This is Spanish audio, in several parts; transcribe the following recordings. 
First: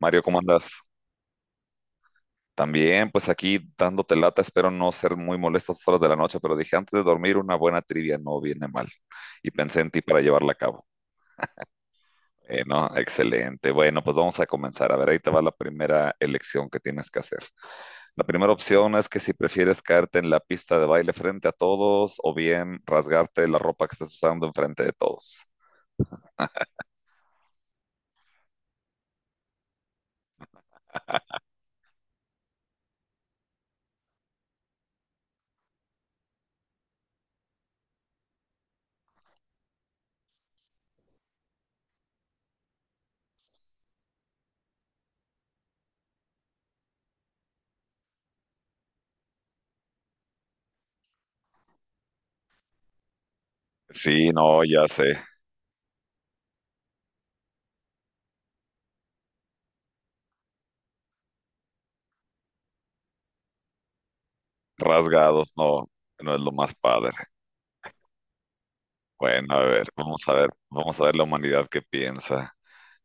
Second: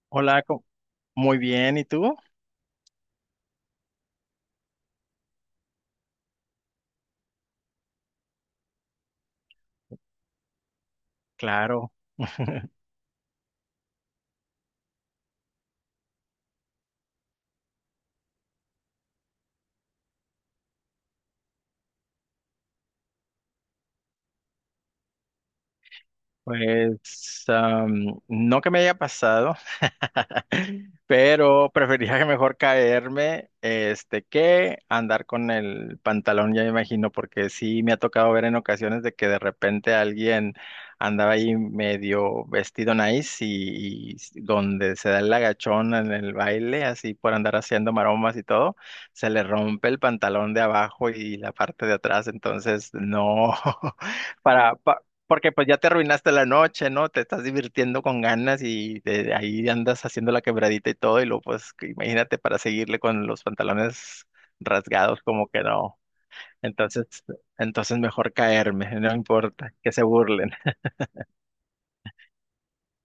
Mario, ¿cómo Hola, andas? muy bien, ¿y tú? También, pues aquí dándote lata, espero no ser muy molesto a estas horas de la noche, pero dije, antes de dormir, una buena trivia no viene mal. Y pensé en ti para llevarla a cabo. Claro. No, Excelente. Bueno, pues vamos a comenzar. A ver, ahí te va la primera elección que tienes que hacer. La primera opción es que si prefieres caerte en la pista de baile frente a todos o bien rasgarte la ropa que estás usando enfrente de todos. Pues no que me haya pasado. Pero preferiría que mejor caerme este que andar con el pantalón. Ya me imagino, porque sí me ha tocado ver en ocasiones de que de repente alguien andaba ahí medio vestido nice y donde se da el agachón en el baile, así por andar haciendo maromas y todo, se le rompe el pantalón de abajo y la parte de atrás. Entonces no. Sí, no, Para, ya pa- sé. porque pues ya te arruinaste la noche, ¿no? Te estás divirtiendo con ganas y de ahí andas haciendo la quebradita y todo, y luego pues que imagínate para seguirle con los pantalones rasgados, como Rasgados, que no, no. no es lo más Entonces, padre. entonces mejor caerme, no Bueno, a importa, ver, que se vamos a ver, burlen. vamos a ver la humanidad qué piensa.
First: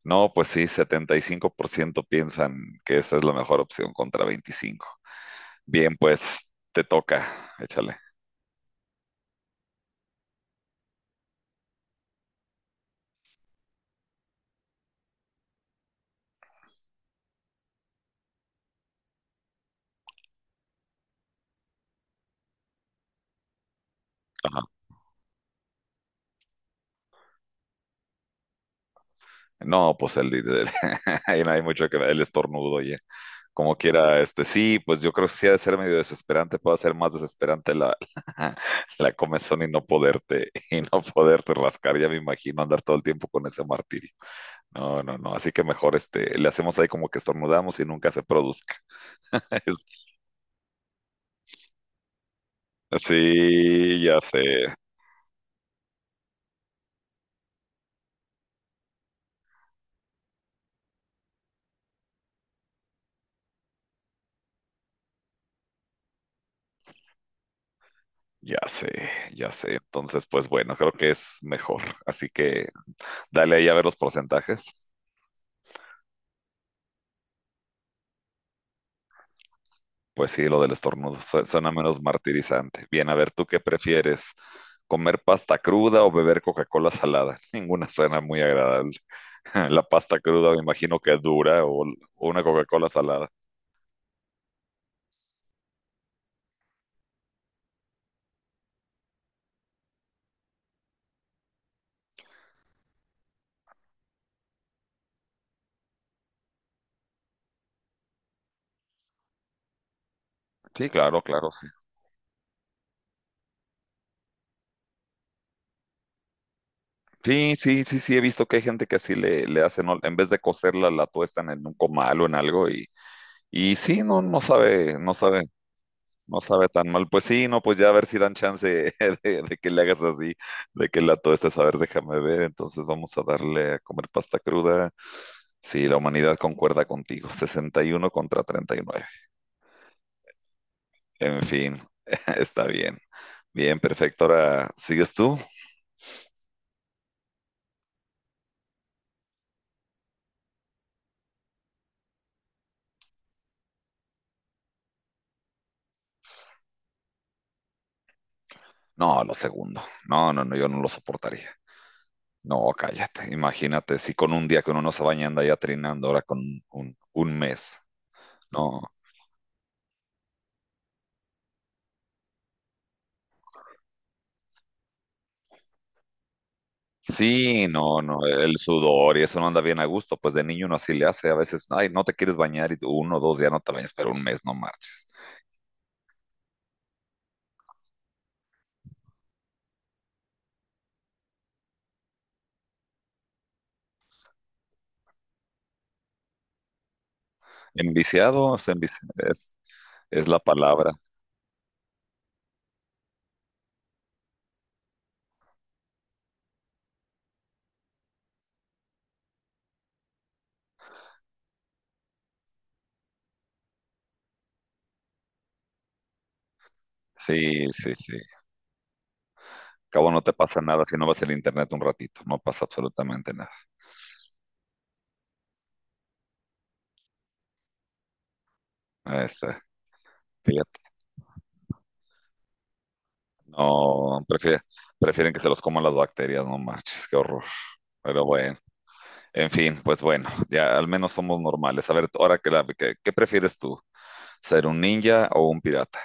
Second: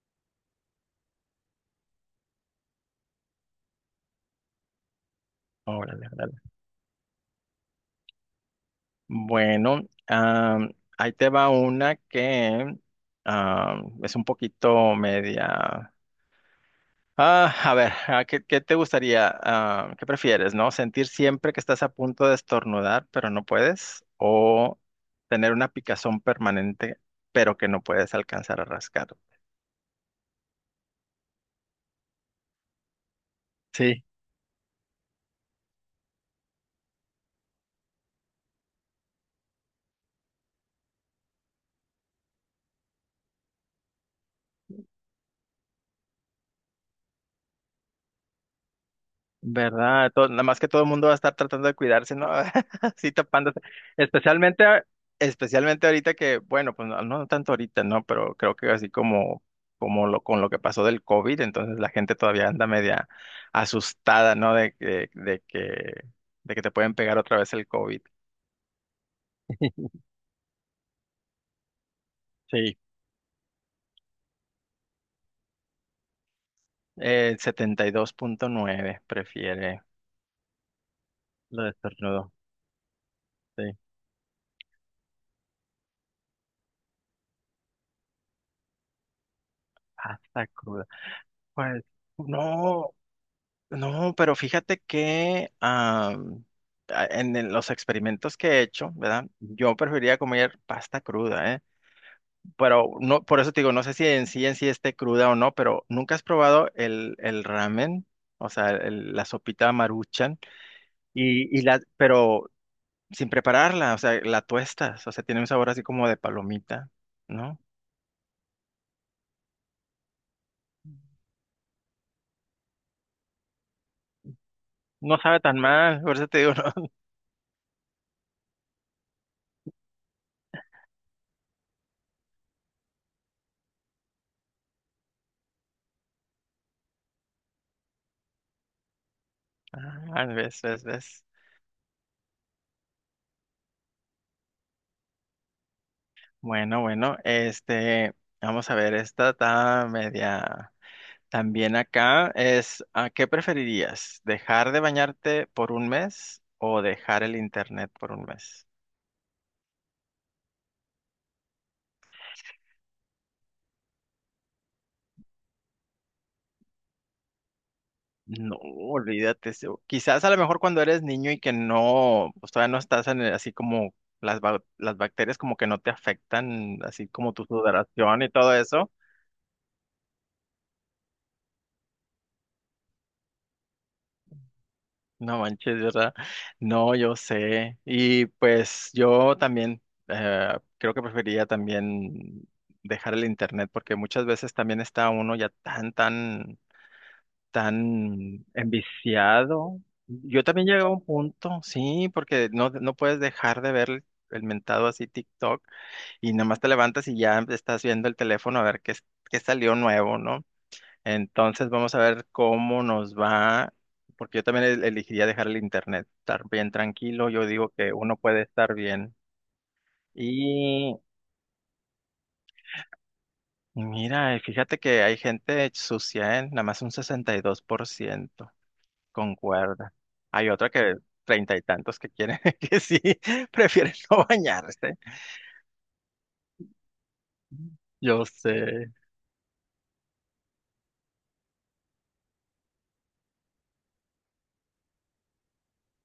No, pues sí, 75% piensan que esa es la mejor opción contra 25. Bien, Órale, órale. pues te toca, échale. Bueno, am, ahí te va una que es un poquito media. Ah, a ver, ah, ¿qué te gustaría? Ah, ¿qué prefieres, no? ¿Sentir siempre que estás a punto de estornudar, pero no puedes? Ajá. ¿O tener una picazón permanente, pero que no puedes alcanzar a rascar? No, pues ahí no hay mucho que ver, el estornudo, oye. Como Sí. quiera, sí, pues yo creo que sí ha de ser medio desesperante, puede ser más desesperante la, la comezón y no poderte rascar, ya me imagino andar todo el tiempo con ese martirio. No, no, no. Así que mejor le hacemos ahí como que estornudamos y nunca se produzca. Es- ¿Verdad? Nada más que todo el mundo va a estar tratando de cuidarse, ¿no? Así tapándose. sí, ya sé, Especialmente, a- especialmente ahorita que, bueno, pues no, no tanto ahorita, ¿no? Pero creo que así como, como lo, con lo que pasó del COVID, entonces la gente todavía anda media asustada, ¿no? De que te pueden pegar otra vez el COVID. ya sé, ya sé. Entonces, pues bueno, creo que es mejor. Así que Sí. dale ahí a ver los porcentajes. El 72.9 prefiere Pues sí, lo del estornudo lo de suena menos estornudo. martirizante. Bien, a ver, ¿tú qué Sí. prefieres? ¿Comer pasta cruda o beber Coca-Cola salada? Ninguna suena muy agradable. La pasta Hasta cruda me cruda. imagino que es dura o Pues, o una Coca-Cola no. salada. No, pero fíjate que en los experimentos que he hecho, ¿verdad? Yo preferiría comer pasta cruda, ¿eh? Pero no, por eso te digo, no sé si en sí esté cruda o no, pero ¿nunca has probado el ramen? O sea, la sopita Maruchan Sí, claro, claro. Y la, pero sin prepararla. O sea, la tuestas, o sea, tiene un sabor así como de palomita, Sí, ¿no? sí, sí, sí, he visto que hay gente que así le hacen, ¿no? En vez de cocerla, la tuestan en un comal o en algo y sí, no, no sabe, no No sabe sabe, tan mal, por eso te no digo. sabe tan No. mal. Pues sí, no, pues ya a ver si dan chance de que le hagas así, de que la tuestes, a ver, déjame ver, entonces vamos a darle a comer pasta cruda. Sí, la humanidad concuerda contigo, 61-39. Ah, ves, ves, ves. En fin, está bien, bien, perfecto. Ahora, ¿sigues tú? Bueno, bueno, este, vamos a ver, esta está media. También acá es, ¿a qué preferirías? ¿Dejar de bañarte por un mes o dejar el internet por un mes? No, lo segundo. No, no, no, yo no lo soportaría. No, cállate, imagínate, si con un día que uno no se baña anda ya trinando, ahora con un mes, No, no. olvídate. Quizás a lo mejor cuando eres niño y que no, pues todavía no estás así como las bacterias como que no te afectan, así como tu Sí, no, sudoración no, y todo el eso. sudor y eso no anda bien a gusto, pues de niño uno así le hace, a veces, ay, no te quieres bañar y tú 1 o 2 días no te bañas, pero un mes no marches. No manches, ¿verdad? No, yo sé. Y pues yo también creo que preferiría también dejar el internet porque muchas veces también está uno ya tan, tan, Enviciado, tan o sea, es, enviciado. es la Yo también llegué a palabra. un punto, sí, porque no, no puedes dejar de ver el mentado así TikTok y nada más te levantas y ya estás viendo el teléfono a ver qué salió nuevo, ¿no? Entonces vamos a ver cómo nos va, porque yo también elegiría dejar el internet, estar bien tranquilo, yo Sí, digo sí, que sí. uno puede estar bien. Cabo no te pasa nada si Y no vas al internet un ratito, no pasa absolutamente nada. mira, y fíjate que hay gente sucia, ¿eh? Nada más un 62% Es, eh, concuerda. Hay otra fíjate, que treinta y tantos que quieren que sí, prefieren no, no bañarse. prefieren que se los coman las bacterias, no marches, qué horror. Pero Yo bueno. sé. En fin, pues bueno, ya al menos somos normales. A ver, ahora ¿qué prefieres tú? ¿Ser un ninja o un pirata?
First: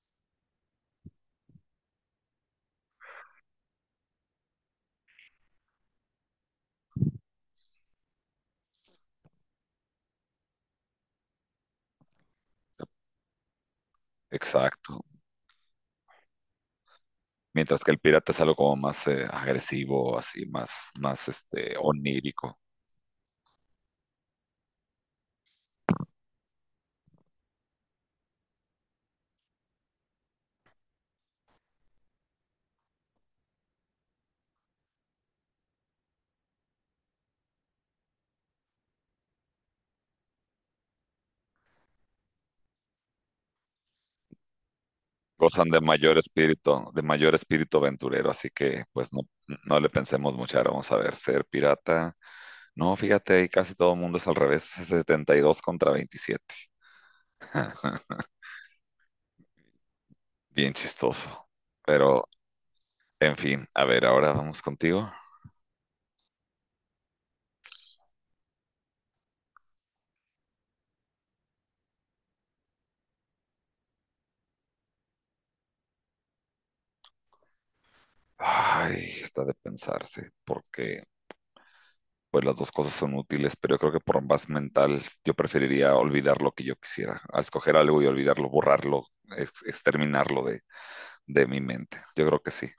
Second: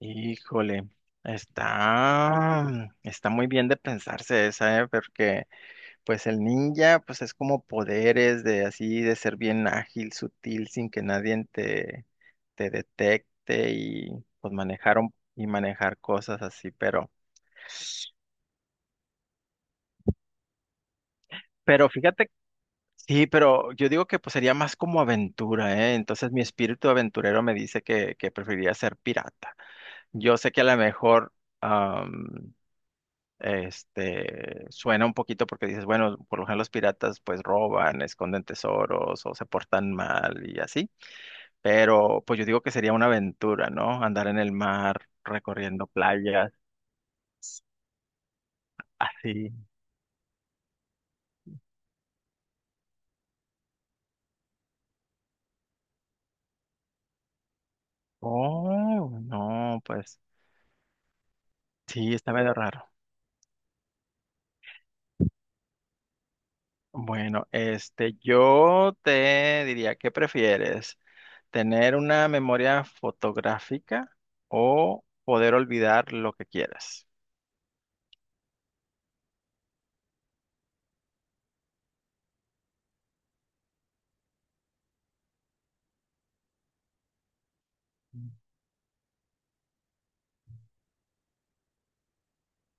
Híjole, está muy bien de pensarse esa, ¿eh? Porque pues el ninja, pues es como poderes de así, de ser bien ágil, sutil, sin que nadie te detecte y pues manejar Exacto. un- y manejar cosas así, pero, Mientras que el pirata es algo como más agresivo, así, más pero fíjate, onírico. sí, pero yo digo que pues sería más como aventura, ¿eh? Entonces mi espíritu aventurero me dice que preferiría ser pirata. Yo sé que a lo mejor, am, este, suena un poquito porque dices, bueno, por lo general los piratas pues roban, esconden tesoros o se portan mal y así. Pero pues yo digo que sería una aventura, ¿no? Andar en el mar, Gozan de recorriendo mayor playas, espíritu, de mayor espíritu aventurero, así que pues no, así. no le pensemos mucho. Ahora vamos a ver, ser pirata. No, fíjate, ahí casi todo el mundo es al revés, es 72-27. Oh, no, pues Bien chistoso. sí, Pero, está medio raro. en fin, a ver, ahora vamos contigo. Bueno, este, yo te diría, ¿qué prefieres? ¿Tener una memoria fotográfica o poder olvidar lo que quieras? Ay, está de pensarse, porque pues las dos cosas son útiles, pero yo creo que por más mental yo preferiría olvidar lo que yo quisiera, a escoger algo y olvidarlo, borrarlo, exterminarlo de mi mente. Yo creo que sí,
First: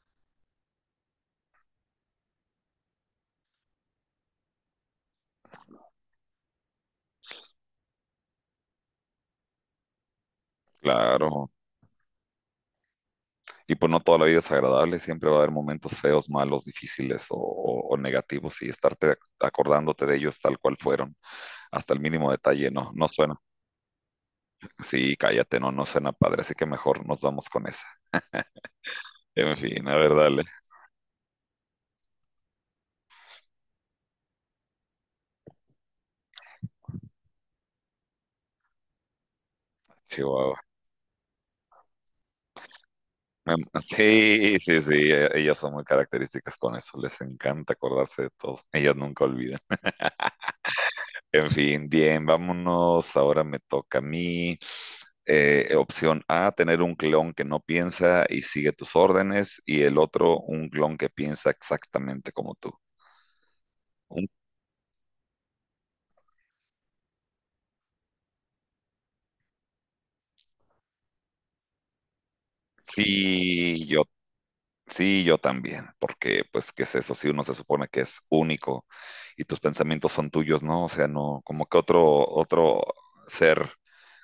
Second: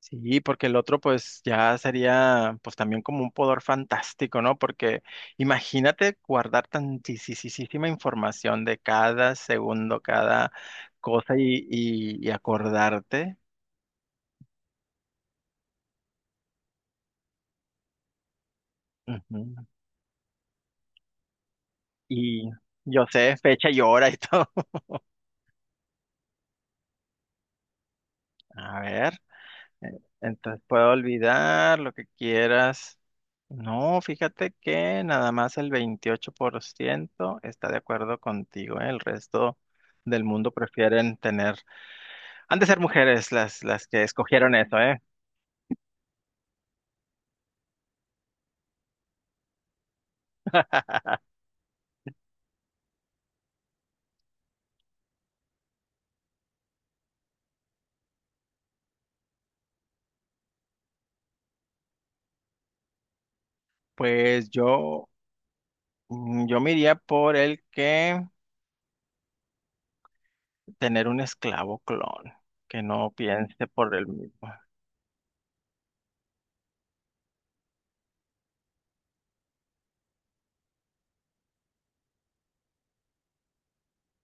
Sí, porque el otro pues ya sería pues también como un poder fantástico, ¿no? Porque imagínate guardar tantísima información de cada segundo, cada cosa claro. y acordarte. Y pues no toda la vida es agradable, siempre va a haber momentos feos, malos, difíciles o negativos y estarte Ujú. acordándote de ellos tal cual fueron, hasta el mínimo Y detalle, no, yo no suena. sé fecha y hora y todo. Sí, cállate, no, no suena padre, así que mejor nos vamos con esa. A ver, En fin, a eh, ver, dale. entonces puedo olvidar lo que quieras. No, fíjate que nada más el 28% está de acuerdo contigo, ¿eh? El resto del mundo Chihuahua. prefieren tener. Han de ser mujeres Me- las, las que escogieron Sí, eso, sí, sí, ¿eh? Ellas son muy características con eso, les encanta acordarse de todo, ellas nunca olvidan. En fin, bien, vámonos, ahora me toca a mí. Opción A, tener un clon que no piensa y sigue tus órdenes, y el otro, un clon que piensa exactamente como tú. Un- Pues yo, mm, yo me iría por el que tener un esclavo clon, que no piense Sí, por yo, él mismo. sí, yo también, porque pues, ¿qué es eso? Si uno se supone que es único y tus pensamientos son tuyos, ¿no? O sea, no, como que otro ser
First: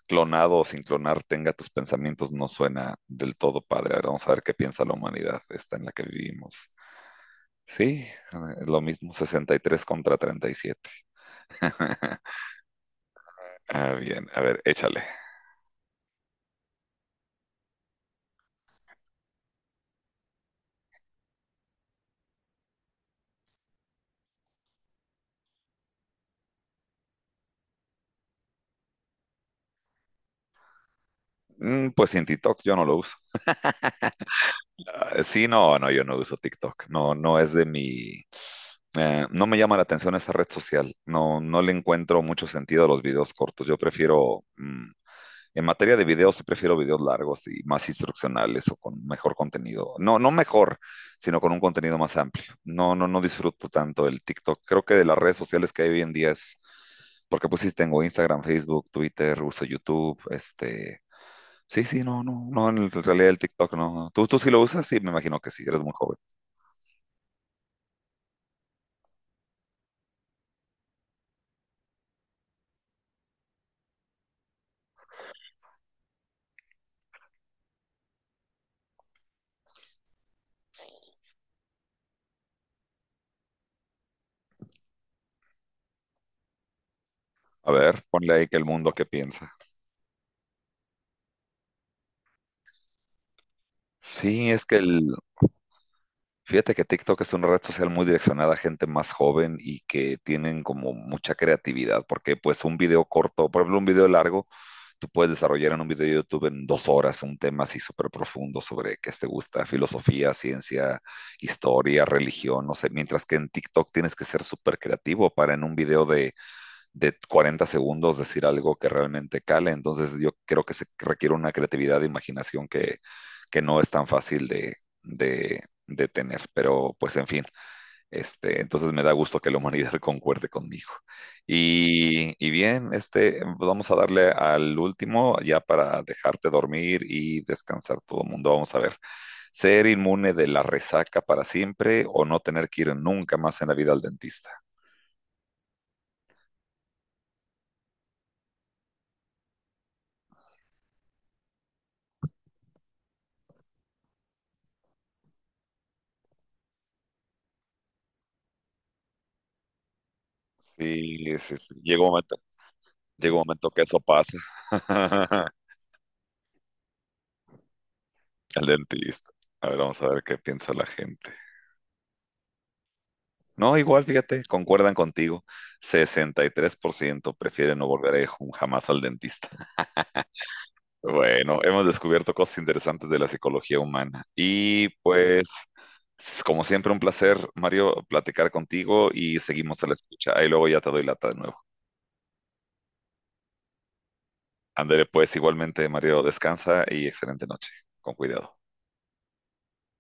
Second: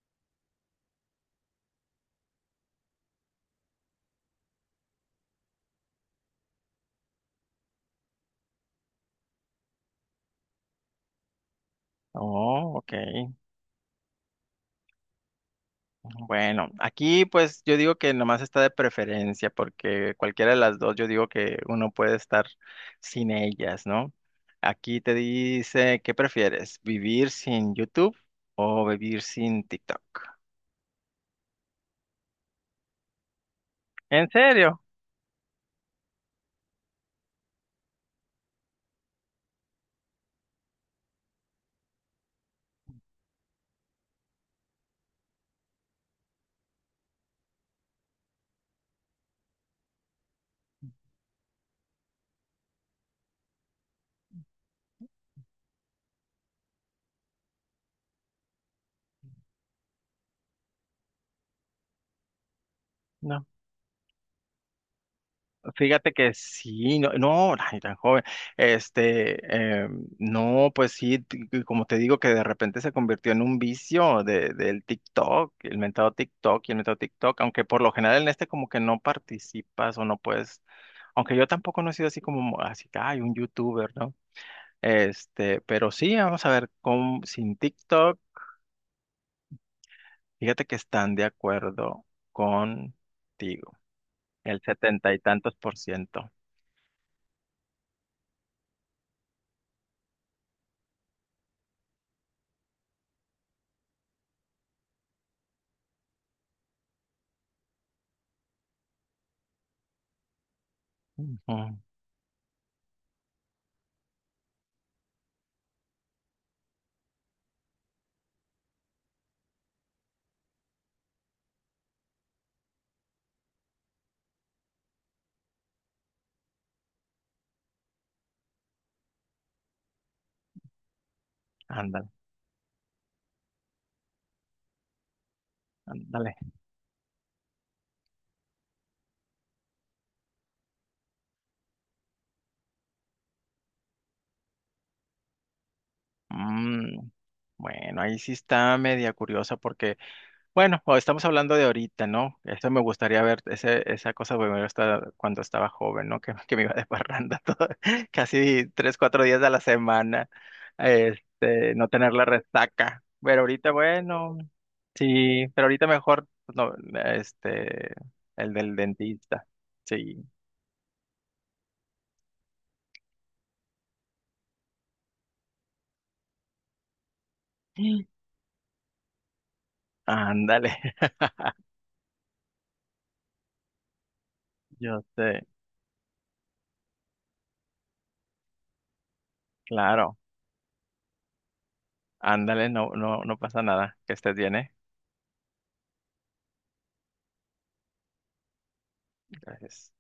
clonado o sin clonar tenga tus pensamientos no suena del todo padre. Ahora vamos a ver qué piensa la humanidad, esta en la que vivimos. Sí, lo mismo 63 contra 37. Oh, ok. Bien, a ver, échale. Bueno, aquí pues yo digo que nomás está de preferencia, porque cualquiera de las dos yo digo que uno puede estar sin ellas, ¿no? Aquí te dice, ¿qué prefieres? ¿Vivir sin YouTube o vivir sin TikTok? Pues sin TikTok yo no lo uso. ¿En serio? Ah, sí, no, no, yo no uso TikTok. No, no es de mi. No me llama la atención esa red social. No, no le encuentro mucho sentido a los videos cortos. Yo prefiero, en materia de videos, sí prefiero videos largos y más instruccionales o con mejor contenido. No, no mejor, sino con un contenido más amplio. No, no, no disfruto tanto el TikTok. Creo que de las redes sociales que hay hoy en día es, porque pues sí tengo Instagram, Facebook, Twitter, uso YouTube. Sí, sí, no, no, no, en en realidad el No. TikTok no. No. ¿Tú sí lo usas? Sí, me imagino que sí, eres muy Fíjate joven. que sí, no, no, ay, tan joven. Este, no, pues sí, que como te digo, que de repente se convirtió en un vicio de, del TikTok, el mentado TikTok y el mentado TikTok, aunque por lo general en este como que no participas o no puedes, aunque yo tampoco no he sido así como, así que hay un youtuber, ¿no? Este, pero sí, vamos a ver, con, sin A ver, TikTok, ponle ahí que el mundo qué piensa. fíjate que están de acuerdo contigo, Sí, el es que setenta el. y tantos por ciento. Fíjate que TikTok es una red social muy direccionada a gente más joven y que tienen como mucha creatividad, porque pues un video corto, por ejemplo, un video largo, tú puedes desarrollar en un video de YouTube en 2 horas un tema así súper profundo sobre qué te gusta, filosofía, ciencia, Ujú. historia, religión, no sé, mientras que en TikTok tienes que ser súper creativo para en un video de 40 segundos decir algo que realmente cale. Entonces yo creo que se requiere una creatividad de imaginación que no es tan fácil de tener. Pero pues en fin, entonces me da gusto que la humanidad concuerde conmigo. Ándale, Y bien, vamos a darle al último ya para ándale. dejarte dormir y descansar todo el mundo. Vamos a ver. Ser inmune de la resaca para siempre o no tener que ir nunca más en la vida al dentista. Mm, bueno, ahí sí está media curiosa porque, bueno, o estamos hablando de ahorita, ¿no? Eso me gustaría ver, ese, esa cosa me gusta cuando estaba joven, ¿no? Que me iba de parranda todo, casi 3, 4 días a la semana, Sí, sí, sí. este, no Llega un tener la momento resaca. Llega un Pero momento ahorita, que eso pasa. bueno, sí, pero ahorita mejor, pues, no, este, el El del dentista. dentista, A ver, vamos a ver sí. qué piensa la gente. No, igual, fíjate, concuerdan contigo. 63% prefieren no volver jamás al dentista. Ándale. Bueno, hemos descubierto cosas interesantes de la psicología humana. Y Yo sé, pues, como siempre, un placer, Mario, platicar contigo y seguimos a la claro, escucha. Ahí luego ya te doy lata de nuevo. ándale, no, no, no pasa nada, que estés bien, ¿eh? Andere, pues igualmente, Mario, descansa y excelente noche. Con cuidado. Gracias.